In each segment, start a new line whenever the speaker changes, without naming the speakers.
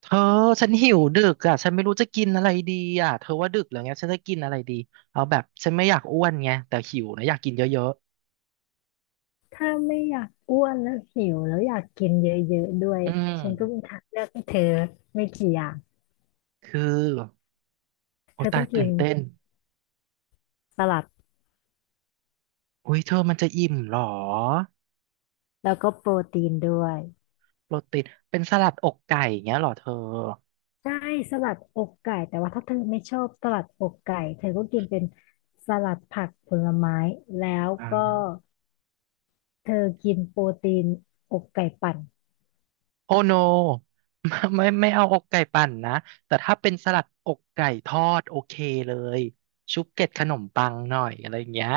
เธอฉันหิวดึกอ่ะฉันไม่รู้จะกินอะไรดีอ่ะเธอว่าดึกแล้วเงี้ยฉันจะกินอะไรดีเอาแบบฉันไม่อยากอ้วนไงแต่หิวนะอยากกินเยอะ
ถ้าไม่อยากอ้วนแล้วหิวแล้วอยากกินเยอะๆด้ว
ๆ
ย
อืม
ฉันก็มีทางเลือกให้เธอไม่กี่อย่าง
คือโอ
เธอ
ตา
ต้อ
ย
งกิ
ตื่น
น
เต้น
สลัด
อุ้ยเธอมันจะอิ่มเหรอ
แล้วก็โปรตีนด้วย
โปรตีนเป็นสลัดอกไก่เงี้ยเหรอเธอ
ใช่สลัดอกไก่แต่ว่าถ้าเธอไม่ชอบสลัดอกไก่เธอก็กินเป็นสลัดผักผลไม้แล้วก็
อ่า
เธอกินโปรตีนอกไก่ปั่น
โอโนไม่ไม่ไม่เอาอกไก่ปั่นนะแต่ถ้าเป็นสลัดอกไก่ทอดโอเคเลยชุบเกล็ดขนมปังหน่อยอะไรอย่างเงี้ย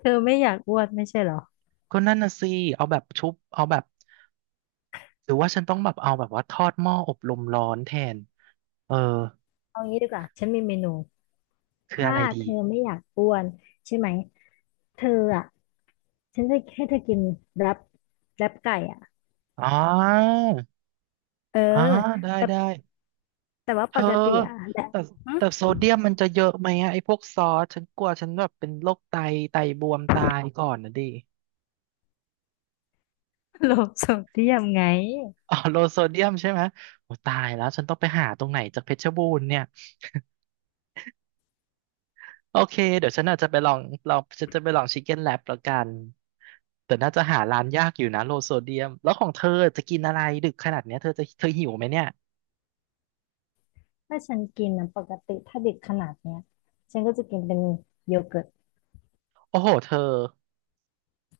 เธอไม่อยากอ้วนไม่ใช่เหรอ
ก็นั่นน่ะสิเอาแบบชุบเอาแบบ หรือว่าฉันต้องแบบเอาแบบว่าทอดหม้ออบลมร้อนแทนเออ
เอางี้ดีกว่าฉันมีเมนู
คืออะ
ถ้า
ไรดี
เธอไม่อยากอ้วนใช่ไหมเธออ่ะ ฉันจะให้เธอกินแรปแรปไก่อ่ะ
อ๋อ
เออ
อ๋อได้
แต่
ได้
แต่ว่า
เธ
ป
อ
กติอ่ะแหละ
แต่
หึ
แต่โซเดียมมันจะเยอะไหมอะไอ้พวกซอสฉันกลัวฉันแบบเป็นโรคไตไตบวมตายก่อนนะดิ
โลบสมเทียมไง
อ๋อโลโซเดียมใช่ไหมโอ้ตายแล้วฉันต้องไปหาตรงไหนจากเพชรบูรณ์เนี่ยโอเคเดี๋ยวฉันอาจจะไปลองฉันจะไปลองชิคเก้นแลบแล้วกันแต่น่าจะหาร้านยากอยู่นะโลโซเดียมแล้วของเธอจะกินอะไรดึกขนาดเนี้ยเธอจะเธอหิวไหมเนี่ย
ถ้าฉันกินนะปกติถ้าเด็กขนาดเนี้ยฉันก็จะกินเป็นโยเกิร์ต
โอ้โหเธอ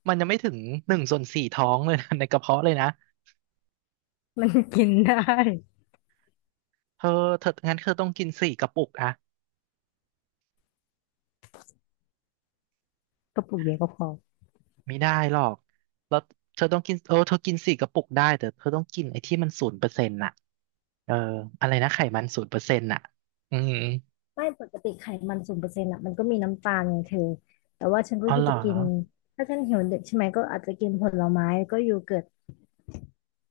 มันยังไม่ถึงหนึ่งส่วนสี่ท้องเลยนะ ในกระเพาะเลยนะ
มันกินได้
เธอเธองั้นเธอต้องกินสี่กระปุกอะ
กระปุกเดียวก็พอ
ไม่ได้หรอกแล้วเธอต้องกินเออเธอกินสี่กระปุกได้แต่เธอต้องกินไอ้ที่มันศูนย์เปอร์เซ็นต์น่ะเอออะไรนะไขมันศูนย์เปอร์เซ็นต์น่ะอืม
ไม่ปกติไขมันศูนย์เปอร์เซ็นต์อ่ะมันก็มีน้ำตาลไงเธอแต่ว่าฉันก็
อ๋อเหรอ
จะกินถ้าฉันหิวเด็กใช่ไหมก็อาจจะกินผลไม้ก็โยเกิร์ต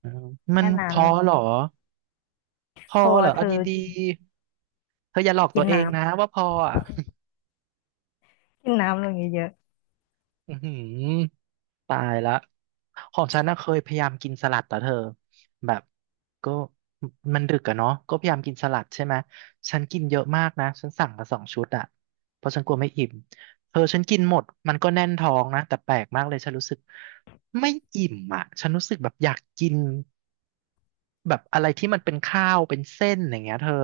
อืมมัน
แค่
พ
นั้น
อเหรอพอ
พอ
เหรอ
เธ
เอา
อ
ดีๆเธออย่าหลอกตั
กิ
ว
น
เอ
น้
งนะว่าพออ่ะ
ำกินน้ำลงเยอะ
อือหือ ตายละของฉันน่ะเคยพยายามกินสลัดแต่เธอแบบก็มันดึกอะเนาะก็พยายามกินสลัดใช่ไหมฉันกินเยอะมากนะฉันสั่งมาสองชุดอะเพราะฉันกลัวไม่อิ่มเธอฉันกินหมดมันก็แน่นท้องนะแต่แปลกมากเลยฉันรู้สึกไม่อิ่มอะฉันรู้สึกแบบอยากกินแบบอะไรที่มันเป็นข้าวเป็นเส้นอย่างเงี้ยเธอ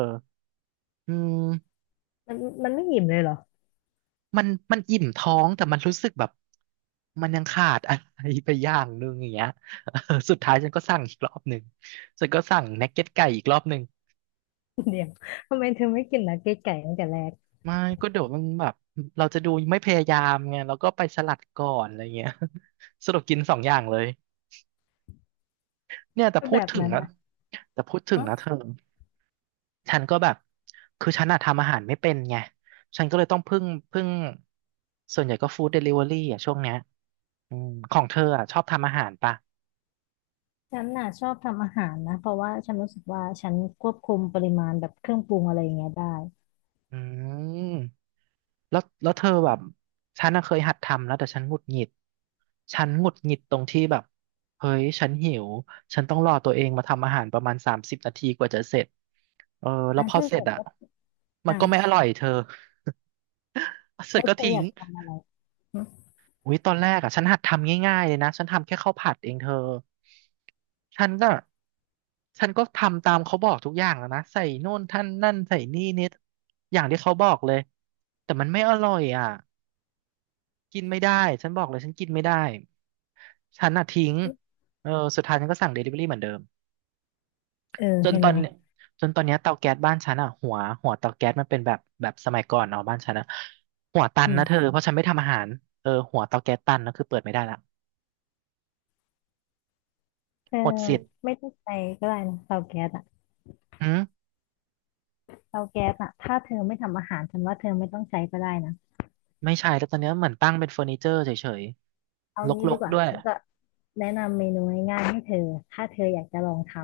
อืม
ๆมันไม่อิ่มเลยเหรอ
มันมันอิ่มท้องแต่มันรู้สึกแบบมันยังขาดอะไรไปอย่างนึงอย่างเงี้ย เออสุดท้ายฉันก็สั่งอีกรอบหนึ่งฉันก็สั่งนักเก็ตไก่อีกรอบหนึ่ง
เดี๋ยวทำไมเธอไม่กินนักเก็ตไก่ตั้งแต่แรก
ไม่ก็เดี๋ยวมันแบบเราจะดูไม่พยายามไงเราก็ไปสลัดก่อนอะไรเงี้ย สรุปกินสองอย่างเลยเนี่ยแต่
ก็
พู
แบ
ด
บ
ถึง
นั้น
นะ
นะ
แต่พูดถึง
ฮะ
นะเธอฉันก็แบบคือฉันอะทำอาหารไม่เป็นไงฉันก็เลยต้องพึ่งส่วนใหญ่ก็ฟู้ดเดลิเวอรี่อ่ะช่วงเนี้ยอืมของเธออะชอบทำอาหารปะ
ฉันน่ะชอบทำอาหารนะเพราะว่าฉันรู้สึกว่าฉันควบคุมปริมาณแบบเครื่องปรุงอะไรอย่างเงี้ยได้
อืมแล้วเธอแบบฉันน่ะเคยหัดทำแล้วแต่ฉันหงุดหงิดฉันหงุดหงิดตรงที่แบบเฮ้ยฉันหิวฉันต้องรอตัวเองมาทำอาหารประมาณสามสิบนาทีกว่าจะเสร็จเออแล้ว
อ่ะ
พอ
ถ้า
เสร็จ
เกิด
อ่ะ
ว่า
มั
อ่ะ
นก็ไม่อร่อยเธอ เสร็
แล้
จ
ว
ก็
เธอ
ทิ้
อ
ง
ยากทำอะไรหึ
อุ้ยตอนแรกอ่ะฉันหัดทำง่ายๆเลยนะฉันทำแค่ข้าวผัดเองเธอฉันก็ฉันก็ทำตามเขาบอกทุกอย่างแล้วนะใส่โน่นท่านนั่นใส่นี่นิดอย่างที่เขาบอกเลยแต่มันไม่อร่อยอ่ะกินไม่ได้ฉันบอกเลยฉันกินไม่ได้ฉันอ่ะทิ้งเออสุดท้ายฉันก็สั่งเดลิเวอรี่เหมือนเดิม
เออ
จน
เห็น
ตอ
ไห
น
ม
เนี้ยจนตอนเนี้ยเตาแก๊สบ้านฉันอ่ะหัวเตาแก๊สมันเป็นแบบสมัยก่อนเนาะบ้านฉันอ่ะหัวตัน
อื
นะเธอ
ม
เพราะฉันไม่ทำอาหารเออหัวเตาแก๊สตันนะคือเปิดไม่ได้ละ
เธอ
หมดสิทธิ์
ไม่ต้องใช้ก็ได้นะเตาแก๊สอะ
อืม
เตาแก๊สอะถ้าเธอไม่ทำอาหารฉันว่าเธอไม่ต้องใช้ก็ได้นะ
ไม่ใช่แต่ตอนเนี้ยเหมือนตั้งเป็นเฟอร์นิเจอร์เฉย
เอา
ๆ
งี้
ร
ดี
ก
ก
ๆ
ว่า
ด้วย
ฉันจะแนะนำเมนูง่ายๆให้เธอถ้าเธออยากจะลองทำ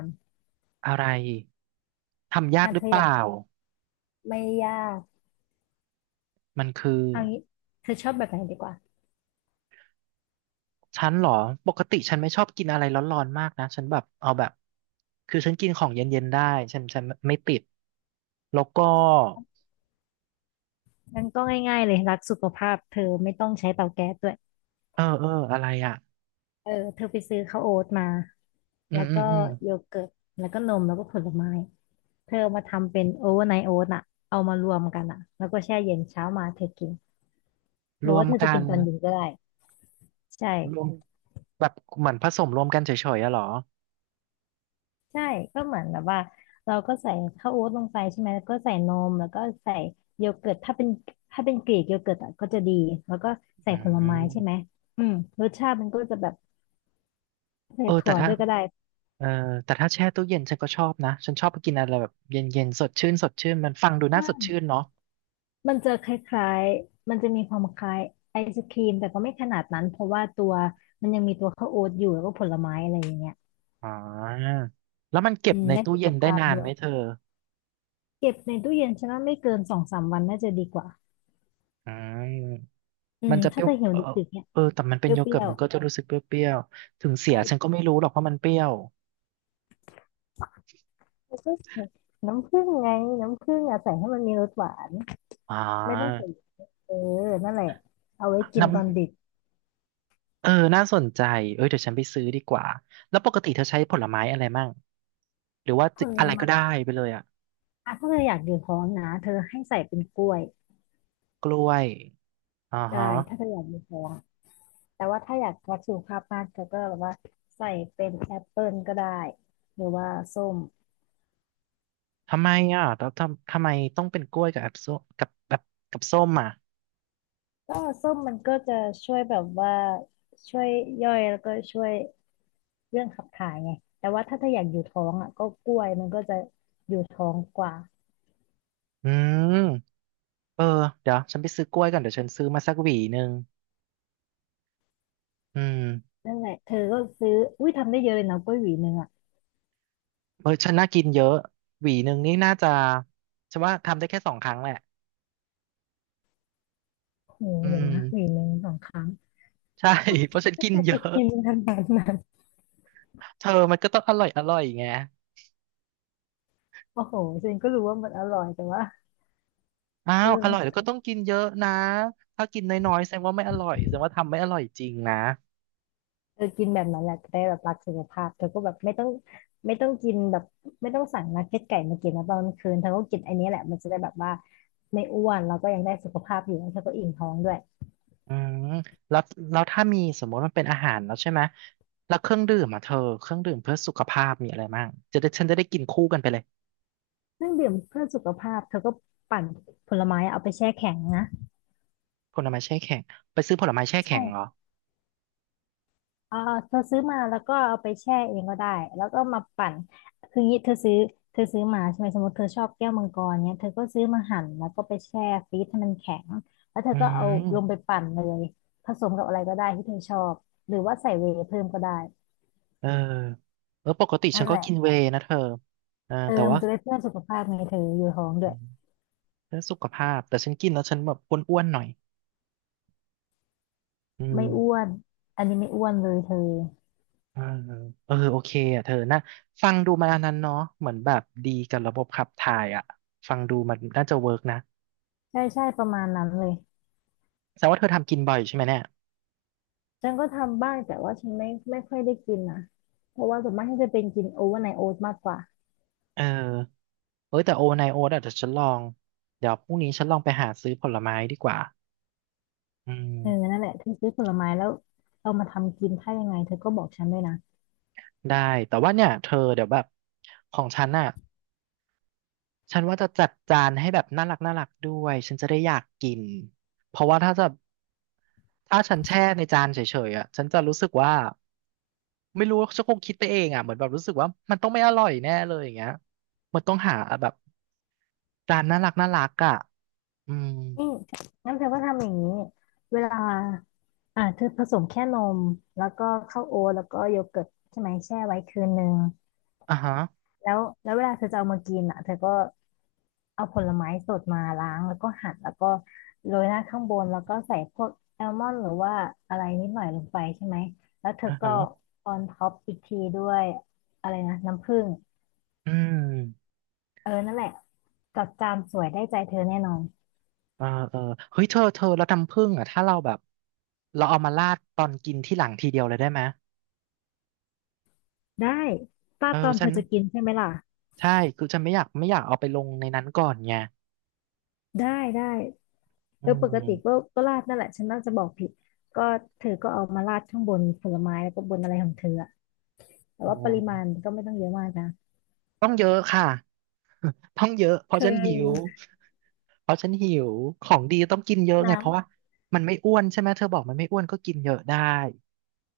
อะไรทำยาก
อ่ะ
ห
เธ
รือ
อ
เป
อยาก
ล่า
ไม่ยาก
มันคือ
เอางี้เธอชอบแบบไหนดีกว่า
ฉันเหรอปกติฉันไม่ชอบกินอะไรร้อนๆมากนะฉันแบบเอาแบบคือฉันกินของเย็นๆได้ฉันไม่ติดแล้วก็
งั้นก็ง่ายๆเลยรักสุขภาพเธอไม่ต้องใช้เตาแก๊สด้วย
เอออะไรอ่ะ
เออเธอไปซื้อข้าวโอ๊ตมา
อื
แล้
ม
ว
อื
ก็
มอืม
โยเกิร์ตแล้วก็นมแล้วก็ผลไม้เธอเอามาทำเป็นโอเวอร์ไนท์โอ๊ตอะเอามารวมกันอะแล้วก็แช่เย็นเช้ามาเธอกินห
ร
รือ
ว
ว่า
ม
เธอ
กั
จะกิ
น
นตอนเย็นก็ได้
รว
ใช่
มแบบเหมือนผสมรวมกันเฉยๆอะเหรอ
ใช่ก็เหมือนแบบว่าเราก็ใส่ข้าวโอ๊ตลงไปใช่ไหมแล้วก็ใส่นมแล้วก็ใส่โยเกิร์ตถ้าเป็นกรีกโยเกิร์ตอะก็จะดีแล้วก็ใส่
อื
ผล
ม
ไม้ใช่ไหมอืมรสชาติมันก็จะแบบใส่
เออแต่
ถั่ว
ถ้า
ด้วยก็ได้
เออแต่ถ้าแช่ตู้เย็นฉันก็ชอบนะฉันชอบไปกินอะไรแบบเย็นๆสดชื่นสดชื่นมันฟังดูน่าสด
ใช่
ชื่นเนาะ
มันจะคล้ายๆ มันจะมีความคล้ายไอศครีมแต่ก็ไม่ขนาดนั้นเพราะว่าตัวมันยังมีตัวข้าวโอ๊ตอยู่แล้วก็ผลไม้อะไรอย่างเงี้ย
อ่าแล้วมันเก็
อื
บ
ม
ใน
ได้
ตู้
สุข
เย็นได้
ภาพ
นาน
ด้ว
ไหม
ย
เธอ
เก็บในตู้เย็นฉันว่าไม่เกินสองสามวันน่าจะดีกว่า
อืม
อื
มั
ม
นจะเป
ถ้า
รี้ยว
จะเหี่ยว
เออ
ดึกๆเนี่ย
เออแต่มันเป็
เป
นโย
รี้
เกิร์
ย
ต
ว
มันก็จะรู้สึกเปรี้ยวๆถึง
ๆ
เสีย
ใช่
ฉันก็ไม่รู้หรอกว่ามันเปรี้ยว
แล้วก็ใส่น้ำผึ้งไง น้ำผึ้งอะใส่ให้มันมีรสหวาน
อ่
ไม่ต้อง
า
ใส่เออนั่นแหละเอาไว้กิน
น้
ตอนดึก
ำเออน่าสนใจเอ้ยเดี๋ยวฉันไปซื้อดีกว่าแล้วปกติเธอใช้ผลไม้อะไรมั่งหรือว่า
ผ
จะ
ล
อะไรก็
ไม้
ได้ไปเลยอะ
อะถ้าเธออยากอยู่ท้องนะเธอให้ใส่เป็นกล้วย
กล้วยอ่า
ได้
ฮะ
ถ้าเธออยากอยู่ท้อง แต่ว่าถ้าอยากวัดสุขภาพมากเธอก็แบบว่าใส่เป็นแอปเปิลก็ได้หรือว่าส้ม
ทำไมอ่ะแล้วทำไมต้องเป็นกล้วยกับแอปส้มกับแบบกับส้มอ่ะ
ก็ส้มมันก็จะช่วยแบบว่าช่วยย่อยแล้วก็ช่วยเรื่องขับถ่ายไงแต่ว่าถ้าเธออยากอยู่ท้องอ่ะก็กล้วยมันก็จะอยู่ท้องกว่า
อืมเออเดี๋ยวฉันไปซื้อกล้วยก่อนเดี๋ยวฉันซื้อมาสักหวีหนึ่งอืม
นั่นแหละเธอก็ซื้ออุ้ยทำได้เยอะเลยนะกล้วยหวีหนึ่งอ่ะ
เออฉันน่ากินเยอะหวีหนึ่งนี่น่าจะฉันว่าทำได้แค่สองครั้งแหละ
โอ้โห
อื
เดี๋ยว
ม
นะหวีหนึ่งสองครั้ง
ใช่ เพราะฉันกิน เย
ไป
อะ
กินขนาดนั้น
เธอมันก็ต้องอร่อยไง
โอ้โหฉันก็รู้ว่ามันอร่อยแต่ว่า
อ้าวอร่อย
เอ
แล้
อ
วก็ต้องกินเยอะนะถ้ากินน้อยๆแสดงว่าไม่อร่อยแสดงว่าทำไม่อร่อยจริงนะ
เออกินแบบนั้นแหละจะได้แบบรักสุขภาพเธอก็แบบไม่ต้องไม่ต้องกินแบบไม่ต้องสั่งนักเก็ตไก่มากินนะตอนกลางคืนเธอก็กินไอันนี้แหละมันจะได้แบบว่าไม่อ้วนแล้วก็ยังได้สุขภาพอยู่แล้วเธอก็อิ่มท้องด้วย
อืมแล้วแล้วถ้ามีสมมติมันเป็นอาหารแล้วใช่ไหมแล้วเครื่องดื่มอ่ะเธอเครื่องดื่มเพื่อสุขภาพมีอะไรบ้างจะได้ฉันจะได้กินคู่กันไปเลย
เครื่องดื่มเพื่อสุขภาพเธอก็ปั่นผลไม้เอาไปแช่แข็งนะ
ผลไม้แช่แข็งไปซื้อผลไม้แช่แข็งเหรอ
ใช่ อ่าเธอซื้อมาแล้วก็เอาไปแช่เองก็ได้แล้วก็มาปั่นคืองี้เธอซื้อเธอซื้อมาใช่ไหมสมมติเธอชอบแก้วมังกรเนี้ยเธอก็ซื้อมาหั่นแล้วก็ไปแช่ฟรีซให้มันแข็งแล้วเธอ
อื
ก็เอาลงไป
ม
ปั่นเลยผสมกับอะไรก็ได้ที่เธอชอบหรือว่าใส่เวย์เพิ่มก็ได้
เออเออปกติฉั
นั่
น
น
ก็
แหละ
กินเวย์นะเธอเออ
เออ
แต่
มั
ว่า
นจะได้เพื่อนสุขภาพไงเธออยู่ท้องด้
อื
วย
มเพื่อสุขภาพแต่ฉันกินแล้วฉันแบบอ้วนๆหน่อยอืม
ไม่อ้วนอันนี้ไม่อ้วนเลยเธอ
เออเออโอเคอ่ะเธอนะฟังดูมาอันนั้นเนาะเหมือนแบบดีกับระบบขับถ่ายอ่ะฟังดูมันน่าจะเวิร์กนะ
ใช่ใช่ประมาณนั้นเลย
แสดงว่าเธอทำกินบ่อยใช่ไหมเนี่ย
ฉันก็ทำบ้างแต่ว่าฉันไม่ค่อยได้กินนะเพราะว่าส่วนมากฉันจะเป็นกินโอเวอร์ไนท์โอ๊ตมากกว่า
เออ เอ้ยแต่โอไนโอเดี๋ยวฉันลองเดี๋ยวพรุ่งนี้ฉันลองไปหาซื้อผลไม้ดีกว่าอืม
เออนั่นแหละเธอซื้อผลไม้แล้วเอามาทำกินถ้ายังไงเธอก็บอกฉันด้วยนะ
ได้แต่ว่าเนี่ยเธอเดี๋ยวแบบของฉันน่ะฉันว่าจะจัดจานให้แบบน่ารักด้วยฉันจะได้อยากกินเพราะว่าถ้าจะถ้าฉันแช่ในจานเฉยๆอ่ะฉันจะรู้สึกว่าไม่รู้ฉันคงคิดไปเองอ่ะเหมือนแบบรู้สึกว่ามันต้องไม่อร่อยแน่เลยอย่างเงี้ยมันต้องหาแบบจานน่ารักอ่ะอืม
นี่งั้นเธอก็ทำอย่างนี้เวลาอ่าเธอผสมแค่นมแล้วก็ข้าวโอ๊ตแล้วก็โยเกิร์ตใช่ไหมแช่ไว้คืนนึง
อ่ะฮะ
แล้วเวลาเธอจะเอามากินอ่ะเธอก็เอาผลไม้สดมาล้างแล้วก็หั่นแล้วก็โรยหน้าข้างบนแล้วก็ใส่พวกแอลมอนด์หรือว่าอะไรนิดหน่อยลงไปใช่ไหมแล้วเธอ
อ่ะ
ก็
ฮะ
ออนท็อปอีกทีด้วยอะไรนะน้ำผึ้ง
อืม
เออนั่นแหละกับจามสวยได้ใจเธอแน่นอน
เออเออเฮ้ยเธอแล้วน้ำผึ้งอ่ะถ้าเราแบบเราเอามาราดตอนกินที่หลังทีเดียวเลยได้ไหม
ได้ป้า
เอ
ด
อ
ตอน
ฉั
เธ
น
อจะกินใช่ไหมล่ะ
ใช่คือฉันไม่อยากเอาไปลงในนั้นก่อนไง
ได้ได้เอ
อื
อปกติ
ม
ก็ราดนั่นแหละฉันน่าจะบอกผิดก็เธอก็เอามาราดข้างบนผลไม้แล้วก็บนอะไรของเธออะแต่
เอ
ว่าปริมาณ
อ
ก็ไม่ต้องเยอะมากนะ
ต้องเยอะค่ะต้องเยอะเพ
เธ
ราะฉันหิว
อ
เพราะฉันหิวของดีต้องกินเยอะไงเพราะ
น้ำ
ว่ามันไม่อ้วนใช่ไหมเธอบอกมันไม่อ้วนก็กินเยอะได้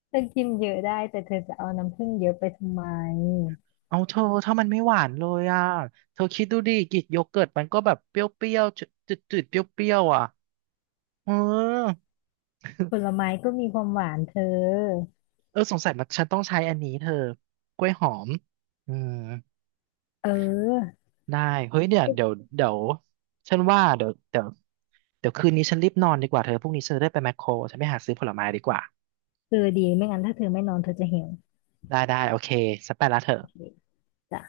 เธอกินเยอะได้แต่เธอจะเอาน้ำผึ้งเยอะไปทำไม
เอาเธอถ้ามันไม่หวานเลยอ่ะเธอคิดดูดิกรีกโยเกิร์ตมันก็แบบเปรี้ยวๆจืดๆเปรี้ยวๆอ่ะเออ
ผลไม้ก็มีความหวานเธอ
เออสงสัยมันฉันต้องใช้อันนี้เธอกล้วยหอมอืม
เออ
ได้เฮ้ยเนี่ยเดี๋ยวฉันว่าเดี๋ยวเดี๋ยวคืนนี้ฉันรีบนอนดีกว่าเธอพรุ่งนี้ฉันจะได้ไปแมคโครฉันไปหาซื้อผลไม้ดีกว่า
เธอดีไม่งั้นถ้าเธอไม่นอนเธอจะหิว
ได้ได้โอเคฉันไปละเธอ
โอเคจ้ะ